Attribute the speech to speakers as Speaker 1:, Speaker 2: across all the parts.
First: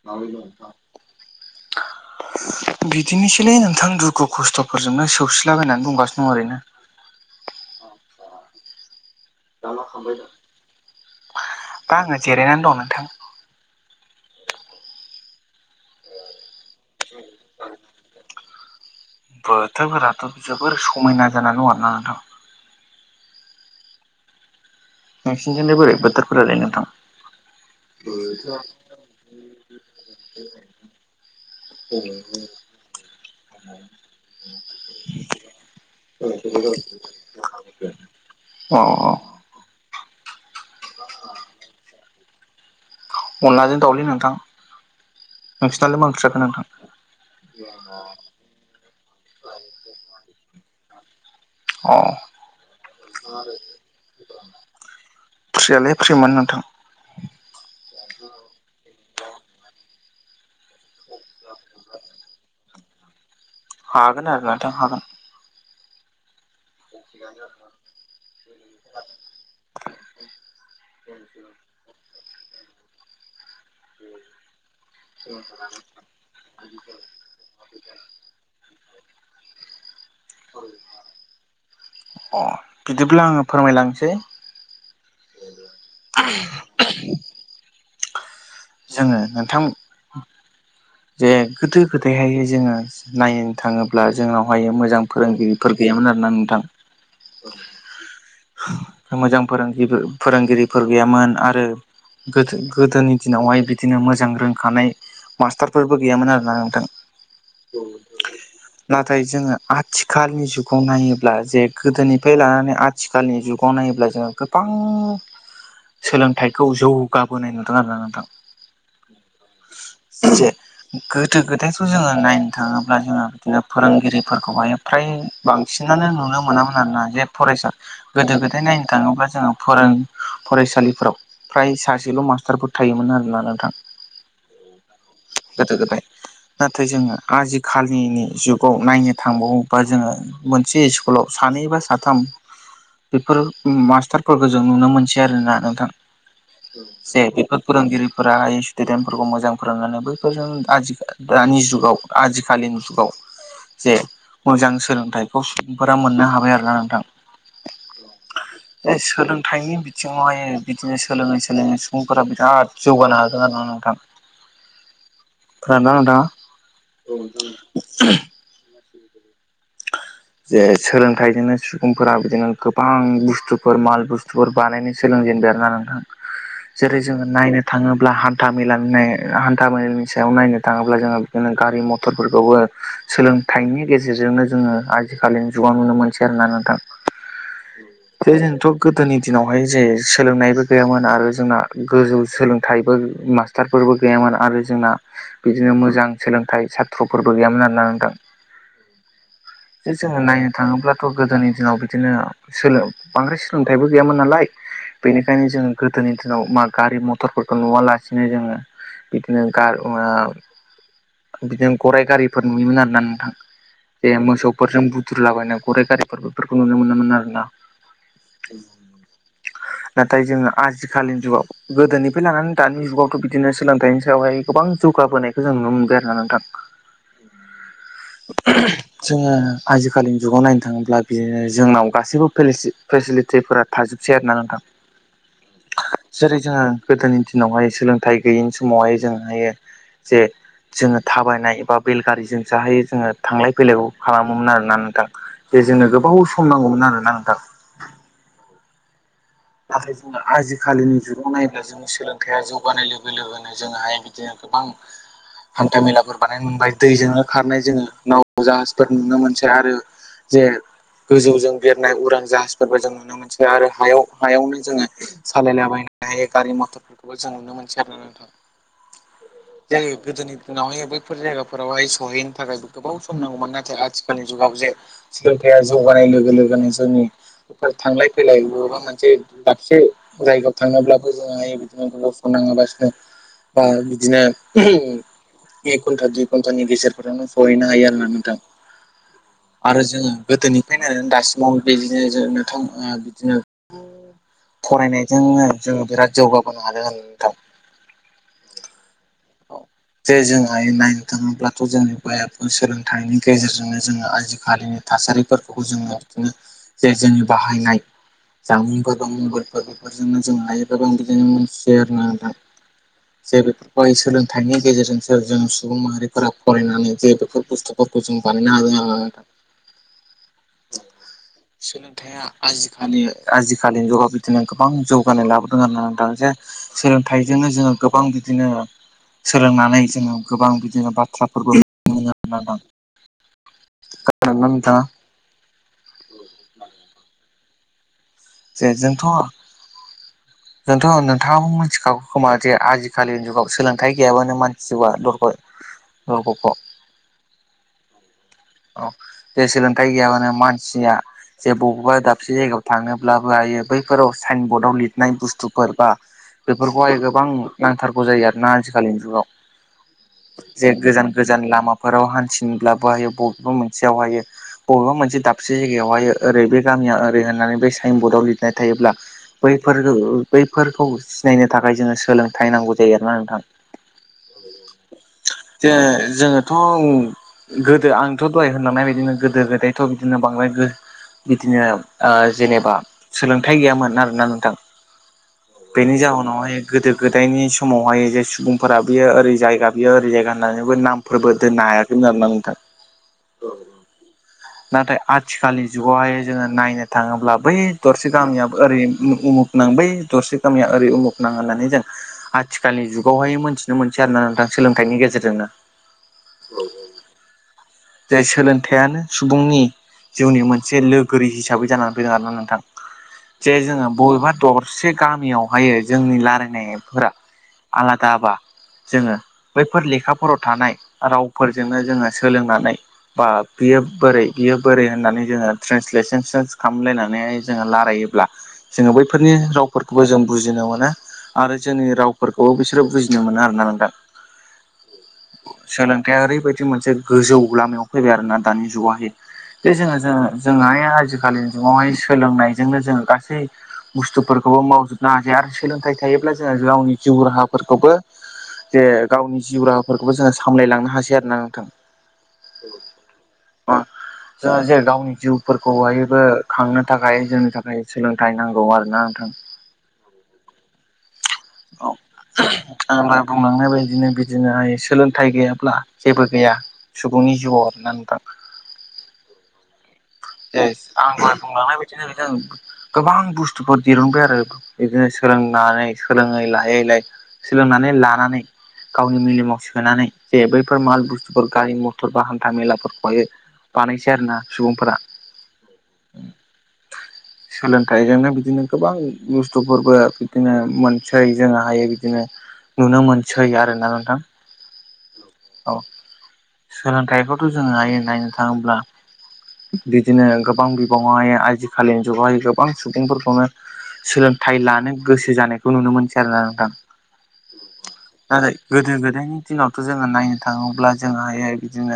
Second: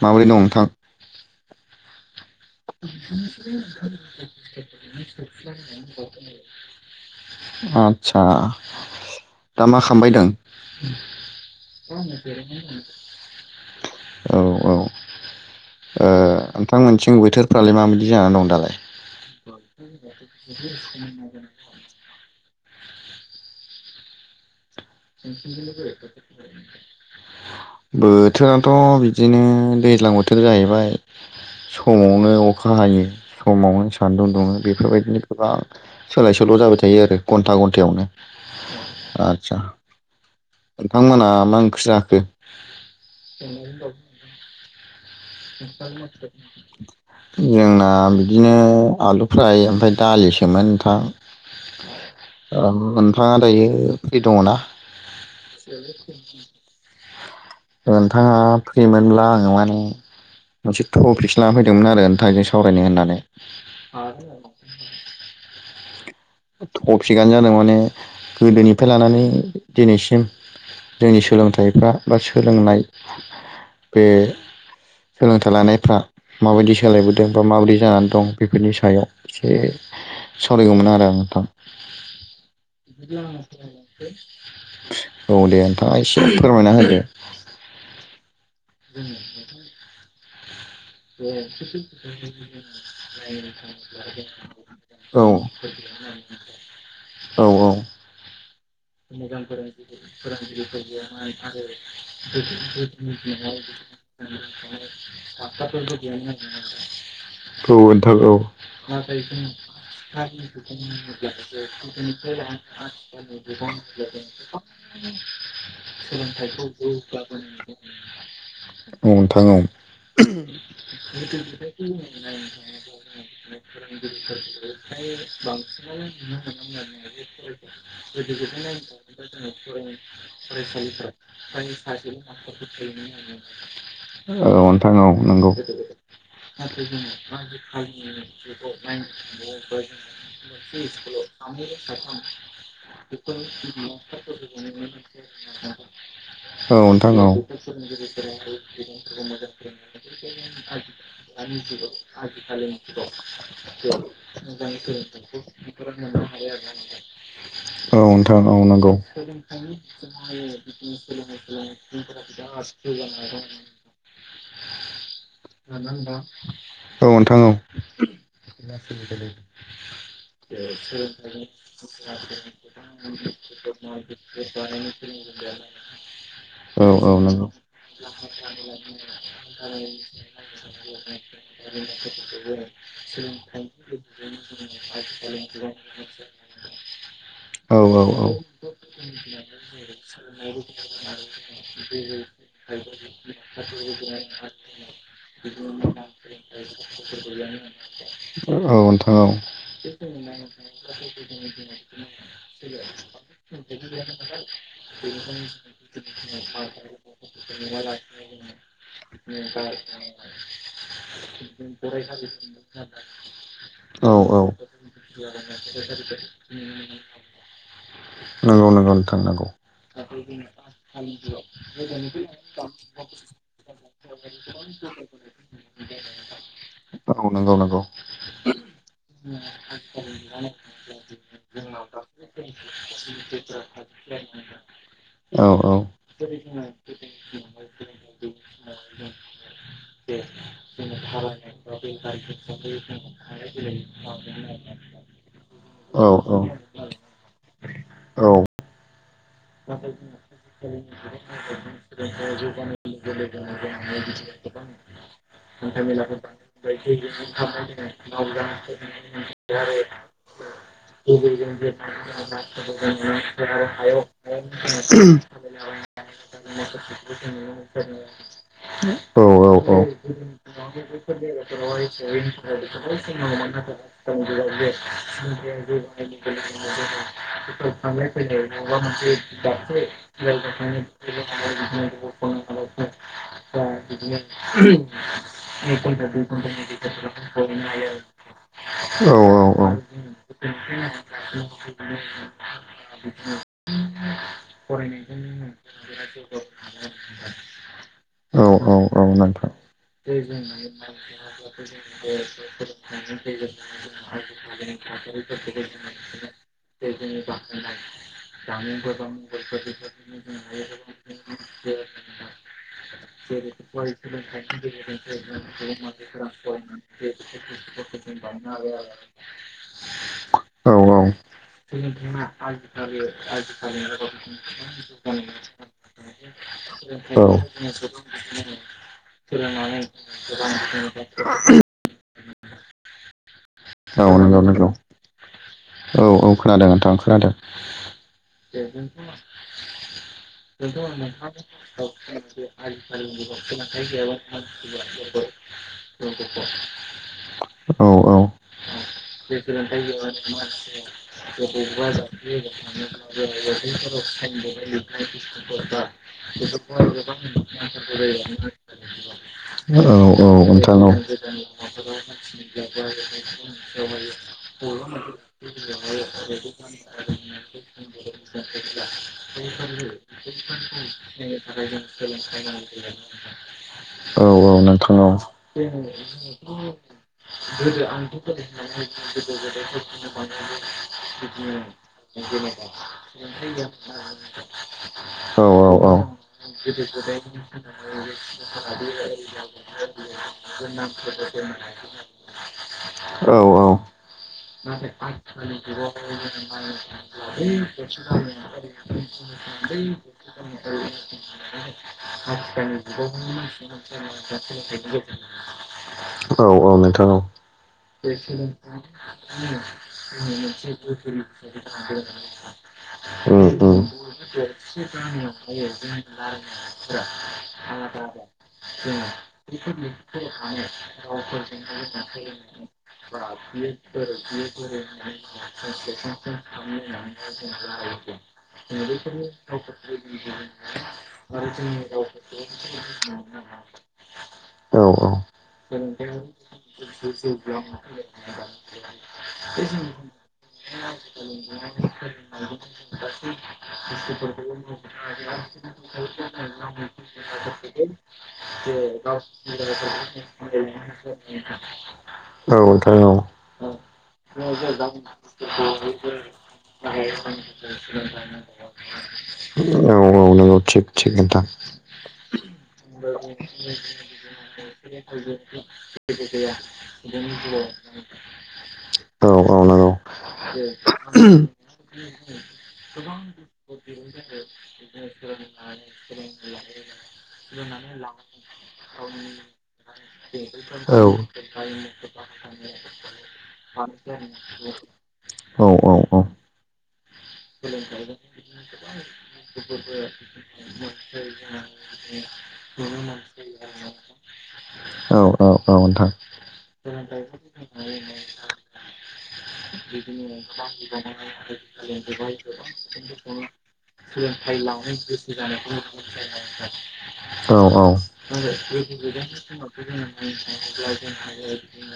Speaker 1: माबोरै दं नोंथां? [inaudible]
Speaker 2: बिदिनोसैलै नोंथां दुखु खस्थफोरजोंनो सौसिलाबायनानै दंगासिनो दं ओरैनो।
Speaker 1: आतसा‌ दा मा खालामबाय दों?
Speaker 2: दा आङो जिरायनानै दं नोंथां
Speaker 1: औ औ ओ नोंथांमोनथिं बोथोरफ्रालाय माबायदि जानानै दं दालाय?
Speaker 2: बोथोरफोराथ जोबोर समायना जानानै दं आरोना नोंथां। नोंसिनिजोंनो बोरै बोथोरफोरालै नोंथां?
Speaker 1: बोथोराथ बिदिनो दैज्लां बोथोर जाहैबाय। समावनो
Speaker 2: [inaudible]
Speaker 1: अखा हायो समावनो सान्दुं दुङो बेफोरबायदिनो गोबां सोलाय सोल जाबाय थायो आरो घन्टायावनो
Speaker 2: अ अ
Speaker 1: आदसा। नोंथांमोना मा ओंख्रि जाखो?
Speaker 2: अनलाजों दावउलि नोंथां। नोंसिनालाय मा ओंख्रि जाखो नोंथां?
Speaker 1: जोंना बिदिनो आलु फ्राय ओमफ्राय दालिसोमोन नोंथां।
Speaker 2: अ
Speaker 1: मोनफाङा दायो बे दङना?
Speaker 2: फ्रियालाय फ्रिमोन नोंथां।
Speaker 1: नोंथाङा फ्रिमोनब्ला आङो माने मोनसे टपिकसो लानानै फैदोंमोन आरो नोंथां जों सावरायनो होननानै।
Speaker 2: हागोन आरो नोंथां हागोन।
Speaker 1: थफिखआनो जादों माने गोदोनिफ्राय लानानै दिनैसिम जोंनि सोलोंथाइफ्रा बा सोलोंनाय बे सोलोंथाइ लानायफ्रा माबायदि सोलायबोदों बा माबायदि जानानै दं बेफोरनि सायाव एसे सावरायगौमोन आरो आं।
Speaker 2: अ बिदिब्ला आङो फोरमायलांसै।
Speaker 1: औ दे नोंथाङा एसे फोरमायना होदो।
Speaker 2: जोङो नोंथां। जे गोदो गोदायहाय जोङो नायनो थाङोब्ला जोंनावहाय मोजां
Speaker 1: औ
Speaker 2: फोरोंगिरिफोर गैय यामोन आरो ना नोंथां।
Speaker 1: औ औ।
Speaker 2: मोजां फोरों फोरोंगिरिफोर गैयामोन आरो गोदोनि दिन नावहाय बिदिनो मोजां रोंखानाय मास्टारफोरबो गैयामोन आरोना नोंथां। [inaudible]
Speaker 1: नोंथां औ
Speaker 2: नाथाय जोङो आथिखालनि जुगाव नायोब्ला जे गोदोनिफ्राय लानानै आथिखालनि जुगाव नायोब्ला जोङो गोबां सोलोंथाइखौ जौगाबोनाय नुदों आरोना नोंथां।
Speaker 1: नोथाङआव।
Speaker 2: जे गोदो गोदायथ जोङो नायनो थाङोब्ला जोङो बिदिनो फोरोंगिरिफोरखौहाय फ्राय बां बांसिनानो नुनो मोनामोन आरोना जे फरायसा गोदो गोदाय नायनो थाङोब्ला जोङो फोरों फरायसालिफोराव फ्राय सासेल' मास्टारफोर थायोमोन आरोना नोंथां
Speaker 1: औ नोंथां नांगौ
Speaker 2: गोदो गोदाय नाथाय जोङो आजिखालिनि जुगाव नायनो थांबावोबा जोङो मोनसे स्कुलाव सानै बा साथाम
Speaker 1: आं
Speaker 2: बेफोर मास्टारफोरखौ जों
Speaker 1: [unintelligible]
Speaker 2: नुनो मोनसै आरोना नोंथां
Speaker 1: [unintelligible]
Speaker 2: जे बेफोर फोरोंगिरिफोरा स्टुदेन्टफोरखौ मोजां फोरोंनानैबो बेखौ जों आजि दानि जुगाव आजिखालिनि
Speaker 1: औ
Speaker 2: जुगाव जे मोजां सोलोंथाइ बेखौ सुबुंफोरा मोननो हाबाय आरोना नोंथां।
Speaker 1: औ नोंथां औ
Speaker 2: बे
Speaker 1: नंगौ
Speaker 2: सोलोंथाइनि बिथिङावहायो बिदिनो सोलोङै सोलोङै सुबुंफोरा बिराथ जौगानो हागोन आरो ना नोंथां खोनादोंना नोंथां औ खोनादों जे सोलोंथाइजोंनो सुबुंफोरा बिदिनो गोबां बुस्थुफोर माल बुस्थुफोर बानायनो सोलों जेनदों आरो ना नोंथां
Speaker 1: औ औ
Speaker 2: जेरै
Speaker 1: औ
Speaker 2: जोङो
Speaker 1: नंगौ
Speaker 2: नायनो थाङोब्ला हानथा मेला [unintelligible] सायाव नायनो थाङोब्ला जोङो बिदिनो गारि मथरफोरखौबो सोलोंथाइनि गेजेरजोंनो जोङो आजिखालिनि जुगाव नुनो मोनसै आरो ना नोंथां।
Speaker 1: औ औ
Speaker 2: बे जोंथ' गोदोनि दिनावहाय जे सोलोंनायबो गैयामोन आरो जोंना गोजौ सोलोंथाइबो मास्टारफोरबो गैयामोन आरो जोंना बिदिनो मोजां सोलोंथाइ साथ्र'फोरबो गैयामोन आरोना नोंथां
Speaker 1: औ नोंथां
Speaker 2: जे जोङो नायनो थाङोब्लाथ' गोदोनि दिनाव बिदिनो बांद्राय सोलोंथाइबो गैयामोन नालाय बेनिखायनो जोङो गोदोनि दिनाव मा गारि मथरफोरखौ नुवालासिनो बिदिनो जोङो बिदिनो गार बिदिनो गराइ गारिफोर नुयोमोन आरोना नोंथां
Speaker 1: औ
Speaker 2: बे
Speaker 1: औ
Speaker 2: मोसौफोरजों बुद्रुलाबायनाय गराइ गारिफोर बेफोरखौ नुनो मोनामोन आरो ना
Speaker 1: नंगौ नंगौ नोंथां नंगौ
Speaker 2: नाथाय जोंङो आजिखालिनि जुगाव गोदोनिफ्राय लानानै दानि जुगावथ' बिदिनो सोलोंथाइनि सायावहाय गोबां जौगाबोनायखौ जों नुनो मोनबाय आरोना नोंथां
Speaker 1: मावनांगौ
Speaker 2: जोङो आजिखालिनि जुगाव नायनो थाङोब्ला बियो जोंनाव गासैबो फोरा थाजोबसै आरोना नोंथां
Speaker 1: औ औ
Speaker 2: जेरै जोङो गोदोनि दिनावहाय सोलोंथाइ गैयिनि समावहाय जों हायो जे जोङो थाबायनाय एबा बेलगारिजों जा हायो जोङो थांलाय फैलाय खालामोमोन आरोना नोंथां जोंनो
Speaker 1: औ
Speaker 2: गोबाव
Speaker 1: नोंथां
Speaker 2: सम नांगौमोन आरोना नोंथां
Speaker 1: औ
Speaker 2: नाथाय जोङो आजिखालिनि जुगाव नायोब्ला जोङो सोलोंथाइया जौगानाय लोगो लोगोनो जोङोहाय बिदिनो गोबां हान्था मेलाफोर बानायनो मोनबाय दैजोंनो
Speaker 1: [inaudible]
Speaker 2: खारनाय जोङो नाव जाहाजफोर नुनो मोनसै आरो
Speaker 1: [unintelligible]
Speaker 2: जे गोजौजों बिरनाय उरां जाहाजफोरबो जों नुनो मोनसै आरो हायाव हायावनो जोङो सालायलाबायनाय गारि मथरफोरखौबो जों नुनो मोनसै आरोना नोंथां जायो
Speaker 1: औ
Speaker 2: गोदोनि दिनावहाय
Speaker 1: औ
Speaker 2: बैफोर जायगाफोरावहाय
Speaker 1: औ
Speaker 2: सहैनो थाखायबो गोबाव
Speaker 1: [unintelligible]
Speaker 2: सम नांगौमोन नाथाय
Speaker 1: जगानाय
Speaker 2: आथिखालनि जुगाव जे
Speaker 1: लोगो
Speaker 2: सोलोंथाइया
Speaker 1: थांलाय
Speaker 2: जौगानाय लोगो लोगोनो
Speaker 1: फैलाय
Speaker 2: जोंनि
Speaker 1: माबा
Speaker 2: थांलाय फैलाय बबेबा
Speaker 1: मोन
Speaker 2: दाबसे जायगायाव थांनोब्लाबो जोङोहाय बिदिनो गाव सम नाङाबासिनो बा बिदिनो एक घन्टा दुइ घन्टानि गेजेरफोरावनो सहैनो हायो आरो ना नोंथां आरो जोङो गोदोनिफ्रायनो दासिमाव बिदिनो ज नोंथां बिदिनो फरायनायजोंनो जों बिराद जौगाबोनो हादों नोंथां
Speaker 1: औ औ औ नोंथां
Speaker 2: [unintelligible] थासारिफोरखौबो जोङो बिदिनो जे जोंनि बाहायनाय जामुंफोर बा मबाइलफोर बेफोरजोंनो जों लायोब्लाबो आं बिदिनो मोनथियो आरो ना नोंथां
Speaker 1: जेरै
Speaker 2: बै सोलोंथाइनि गेजेरजोंसो जों सुबुं माहारिफोरा फरायनानै जे बेफोर बुस्थुफोरखौ जों बानायनो
Speaker 1: औ औ [inaudible]
Speaker 2: हागोन
Speaker 1: [unintelligible]
Speaker 2: सोलोंथाइया आजिखालि आजिखालिनि जुगाव बिदिनो गोबां जौगानाय लाबोदों आरोना नोंथां जे सोलोंथाइजोंनो जोङो गोबां बिदिनो सोलोंनानै जोङो गोबां बिदिनो बाथ्राफोरबो
Speaker 1: औ नोंगौ नोंगौ
Speaker 2: नोंथाङा
Speaker 1: औ औ खोनादों नोंथां खोनादों।
Speaker 2: जे जोंथ' जोंथ' नोंथाङाबो मिथिखागौ खोमा जे आजिखालिनि जुगाव सोलोंथाइ गैयाबानो मानसि जिउआ दरग' दरग'ख'
Speaker 1: [unintelligible] [unintelligible] औ औ।
Speaker 2: औ जे सोलोंथाइ गैयाबानो मानसिया जे बबेबा दाबसे जायगायाव थाङोब्ला लायो बैफोराव साइन बर्डआव लिरनाय बुस्थुफोर बा बेफोरखौहाय गोबां नांथारगौ जायो आरोना आजिखालिनि जुगाव।
Speaker 1: औ औ
Speaker 2: जे
Speaker 1: नोंथां
Speaker 2: गोजान गोजान लामाफोराव हान्थिनोब्लाबो हायो ब बा मोनसेयावहायो बबेबा मोनसे दाबसे जायगायावहायो ओरै बे गामिया ओरै होननानै बेस साइन बर्डआव लिरनाय थायोब्ला बैफोरो बैफोरखौ सिनायनो थाखाय जोङो सोलोंथाइ नांगौ जायो आरोना नोंथां।
Speaker 1: औ औ नोंथां औ
Speaker 2: जे जोङोथ' गोदो आं थ' दहाय होनलांनाय बायदिनो गोदो गोदायथ' बिदिनो बांद्राय गो बिदिनो ओ जेने बा सोलोंथाइ गैयामोन आरोना नोंथां।
Speaker 1: औ औ औ
Speaker 2: बेनि जाहोनावहाय गोदो गोदायनि समावहाय जे सुबुंफोरा बियो ओरै जायगा बियो ओरै जायगा होननानैबो नामफोरबो दोननो हायाखैमोन आरोना नोंथां।
Speaker 1: औ
Speaker 2: नाथाय
Speaker 1: औ।
Speaker 2: अब्ला बै दरसे गामियाबो ओरै उमुख उमुख नाम बै दरसे गामिया ओरै उमुख नाम होननानै जों आथिखालनि जुगावहाय मोनथिनो मोनसै आरोना नोंथां सोलोंथाइनि गेजेरजोंनो।
Speaker 1: औ औ नोंथां औ।
Speaker 2: जाय सोलोंथाइयानो सुबुंनि जिउनि मोनसे लोगोरि हिसाबै जानानै फैदों आरोना नोंथां।
Speaker 1: उम
Speaker 2: जे
Speaker 1: उम
Speaker 2: जोङो बबेबा दरसे
Speaker 1: औ
Speaker 2: गामियावहायो जोंनि लायरायनायफोरा आलाद दाबा जोङो बैफोर लेखाफोराव थानाय रावफोरजोंनो जोङो सोलोंनानै बा बियो बोरै बियो बोरै होननानै जोङो ट्रेन्सलेसोन सोन खालामलायनानै जोङो लारायोब्ला जोङो बैफोरनि रावफोरखौबो जों बुजिनो मोना आरो जोंनि रावफोरखौबो बिसोरो बुजिनो मोना आरोना नोंथां।
Speaker 1: औ औ
Speaker 2: सोलोंथाइया ओरैबायदि मोनसे गोजौ लामायाव फैबाय आरोना दानि जुगाहे बे जोङो जोङो जोङो हाय आजिखालि जुगावहाय सोलोंनायजोंनो जोङो गासै बुस्थुफोरखौबो मावजोबनो हासै आरो सोलोंथाइ थायोब्ला जोङो गावनि जिउ राहाफोरखौबो
Speaker 1: [unintelligible]
Speaker 2: जे गावनि जिउ राहाफोरखौबो जोङो सामलायलांनो हासै आरोना नोंथां
Speaker 1: [unintelligible] ।
Speaker 2: जोंहा जे गावनि जिउफोरखौहायबो
Speaker 1: [unintelligible]
Speaker 2: खांनो थाखाय जोंनि थाखाय सोलोंथाइ नांगौ आरोना नोंथां।
Speaker 1: औ औ नोंगौ थिग थिग नोंथां।
Speaker 2: आङो बुंलांनाय बायदिनो बिदिनोहाय सोलोंथाइ गैयाब्ला जेबो गैया। सुबुंनि जिउआव आरोना नोंथां।
Speaker 1: औ औ नोंगौ।
Speaker 2: आं दहाय बुंलांनाय बायदिनो जों गोबां बुस्थुफोर दिरुनबाय आरो बिदिनो सोलोंनानै सोलोङै लायै लायै सोलोंनानै लानानै गावनि मेलेमाव सोनानै जे बैफोर
Speaker 1: औ
Speaker 2: माल बुस्थुफोर गारि मथर बा हान्था मेलाफोरखौहायो बानायसै आरोना सुबुंफोरा।
Speaker 1: औ औ औ।
Speaker 2: सोलोंथाइजोंनो बिदिनो गोबां बुस्थुफोरबो बिदिनो मोनसै जोङो हायो बिदिनो नुनो मोनसै आरोना नोंथां। औ सोलोंथाइखौथ' जोङो आयेन नायनो थाङोब्ला बिदिनो गोबां बिबाङावहाय आजिखालिनि जुगावहाय गोबां सुबुंफोरखौनो सोलोंथाइ लानो गोसो जानायखौ नुनो मोनसै आरोना नोंथां।
Speaker 1: औ औ।
Speaker 2: आरो गोदो गोदायनि दिनावथ' जोङो नायनो थाङोब्ला जोंहायो बिदिनो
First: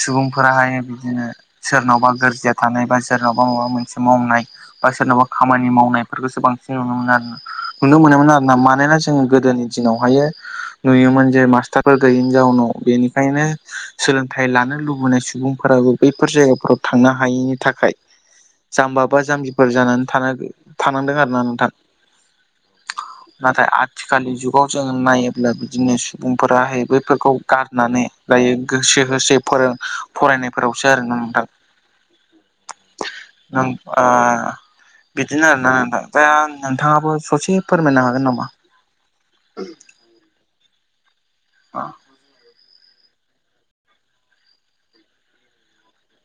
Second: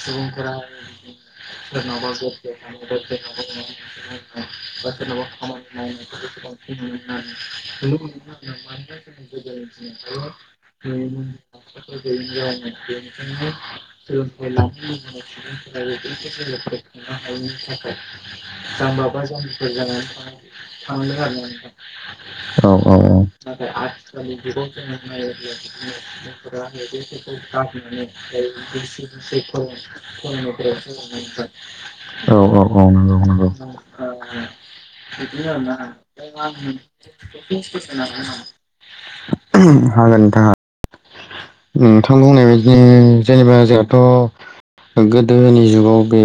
Speaker 2: सुबुंफोराहाय बिदिनो [unintelligible] थानाय बा सोरनावबा माबा मोनसे मावनाय बा सोरनावबा खामानि मावनायफोरखौसो बांसिन नुनो मोनो आरोना। नुनो मोनोमोन आरो ना मानोना जोंङो गोदोनि दिनावहाय नुयोमोन जे मास्टार सोलोंथाइ लानो
Speaker 1: [unintelligible]
Speaker 2: लुबैनाय सुबुंफोराबो बैफोर जायगाफोराव थांनो हायैनि
Speaker 1: [unintelligible]
Speaker 2: थाखाय जाम्बा बा जाम्बिफोर जानानै थानो
Speaker 1: औ
Speaker 2: थानांदों आरोना नोंथां
Speaker 1: औ
Speaker 2: नाथाय आथिखालनि जुगाव जोङो नायोब्ला बिदिनो
Speaker 1: औ।
Speaker 2: सुबुंफोराहाय बैफोरखौ गारनानै
Speaker 1: [unintelligible]
Speaker 2: दायो गोसो होसो फोरों
Speaker 1: औ
Speaker 2: फरायनायफोरावसो आरोना नोंथां
Speaker 1: औ
Speaker 2: नों
Speaker 1: औ
Speaker 2: ओ बिदिनो आरोना
Speaker 1: नंगौ
Speaker 2: नोंथां दा नोंथाङाबो ससे
Speaker 1: नंगौ।
Speaker 2: फोरमायनो हागोन नामा?
Speaker 1: [unintelligible] [unintelligible] जेनेबा जोंहाथ' गोदोनि जुगाव बे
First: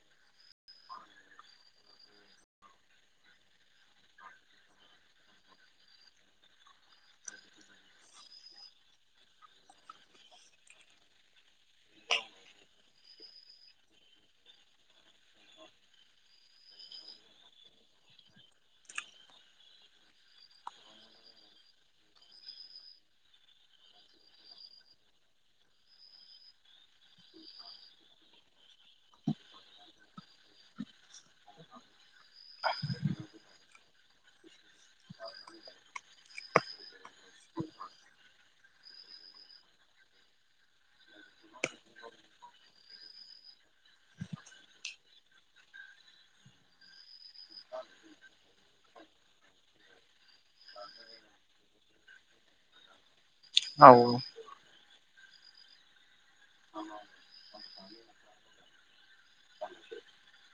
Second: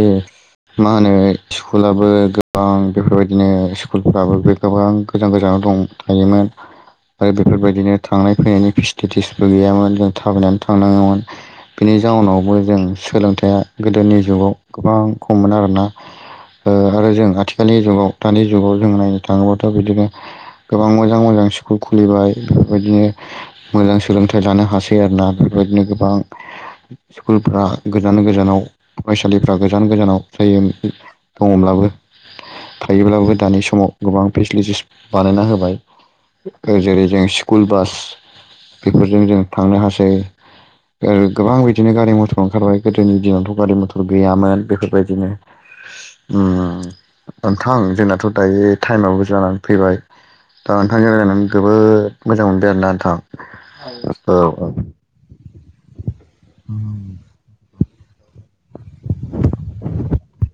Speaker 1: मा होनो स्कुलाबो गोबां बेफोरबायदिनो स्कुलफ्राबो बे गोबां गोजान गोजान [unintelligible] आरो बेफोरबायदिनो थांनाय फैनायनि फेसिलिटिसबो गैयामोन जों थाबायनानै थांनाङोमोन। बेनि जाउनावबो जों सोलोंथाइआ गोदोनि जुगाव गोबां खममोन आरोना। ओ आरो जों आथिखालनि जुगाव दानि जुगाव जों नायनो थाङोबाथ' बिदिनो गोबां मोजां मोजां स्कुल खुलिबाय बेफोरबायदिनो मोजां सोलोंथाइ लानो हासै आरोना। बेबायदिनो गोबां स्कुलफ्रा गोजान गोजानाव फरायसालिफ्रा गोजान गोजानाव जायो दङब्लाबो थायोब्लाबो दानि समाव गोबां फेसिलिटिस बानायना होबाय जेरै जों स्कुल बास बेफोरजों जों थांनो हासै। ओ गोबां बिदिनो गारि मथर ओंखारबाय गोदोनि दिनावथ' गारि मथर गैयामोन बेफोरबायदि बिदिनो उम नोंथां जोंनाथ' दायो टाइमाबो जानानै फैबाय। दा नोंथांजों रायलायनानै जोबोद मोजां मोनदों आरोना
Speaker 2: औ औ
Speaker 1: नोंथां [unintelligible]
Speaker 2: [inaudible] [inaudible]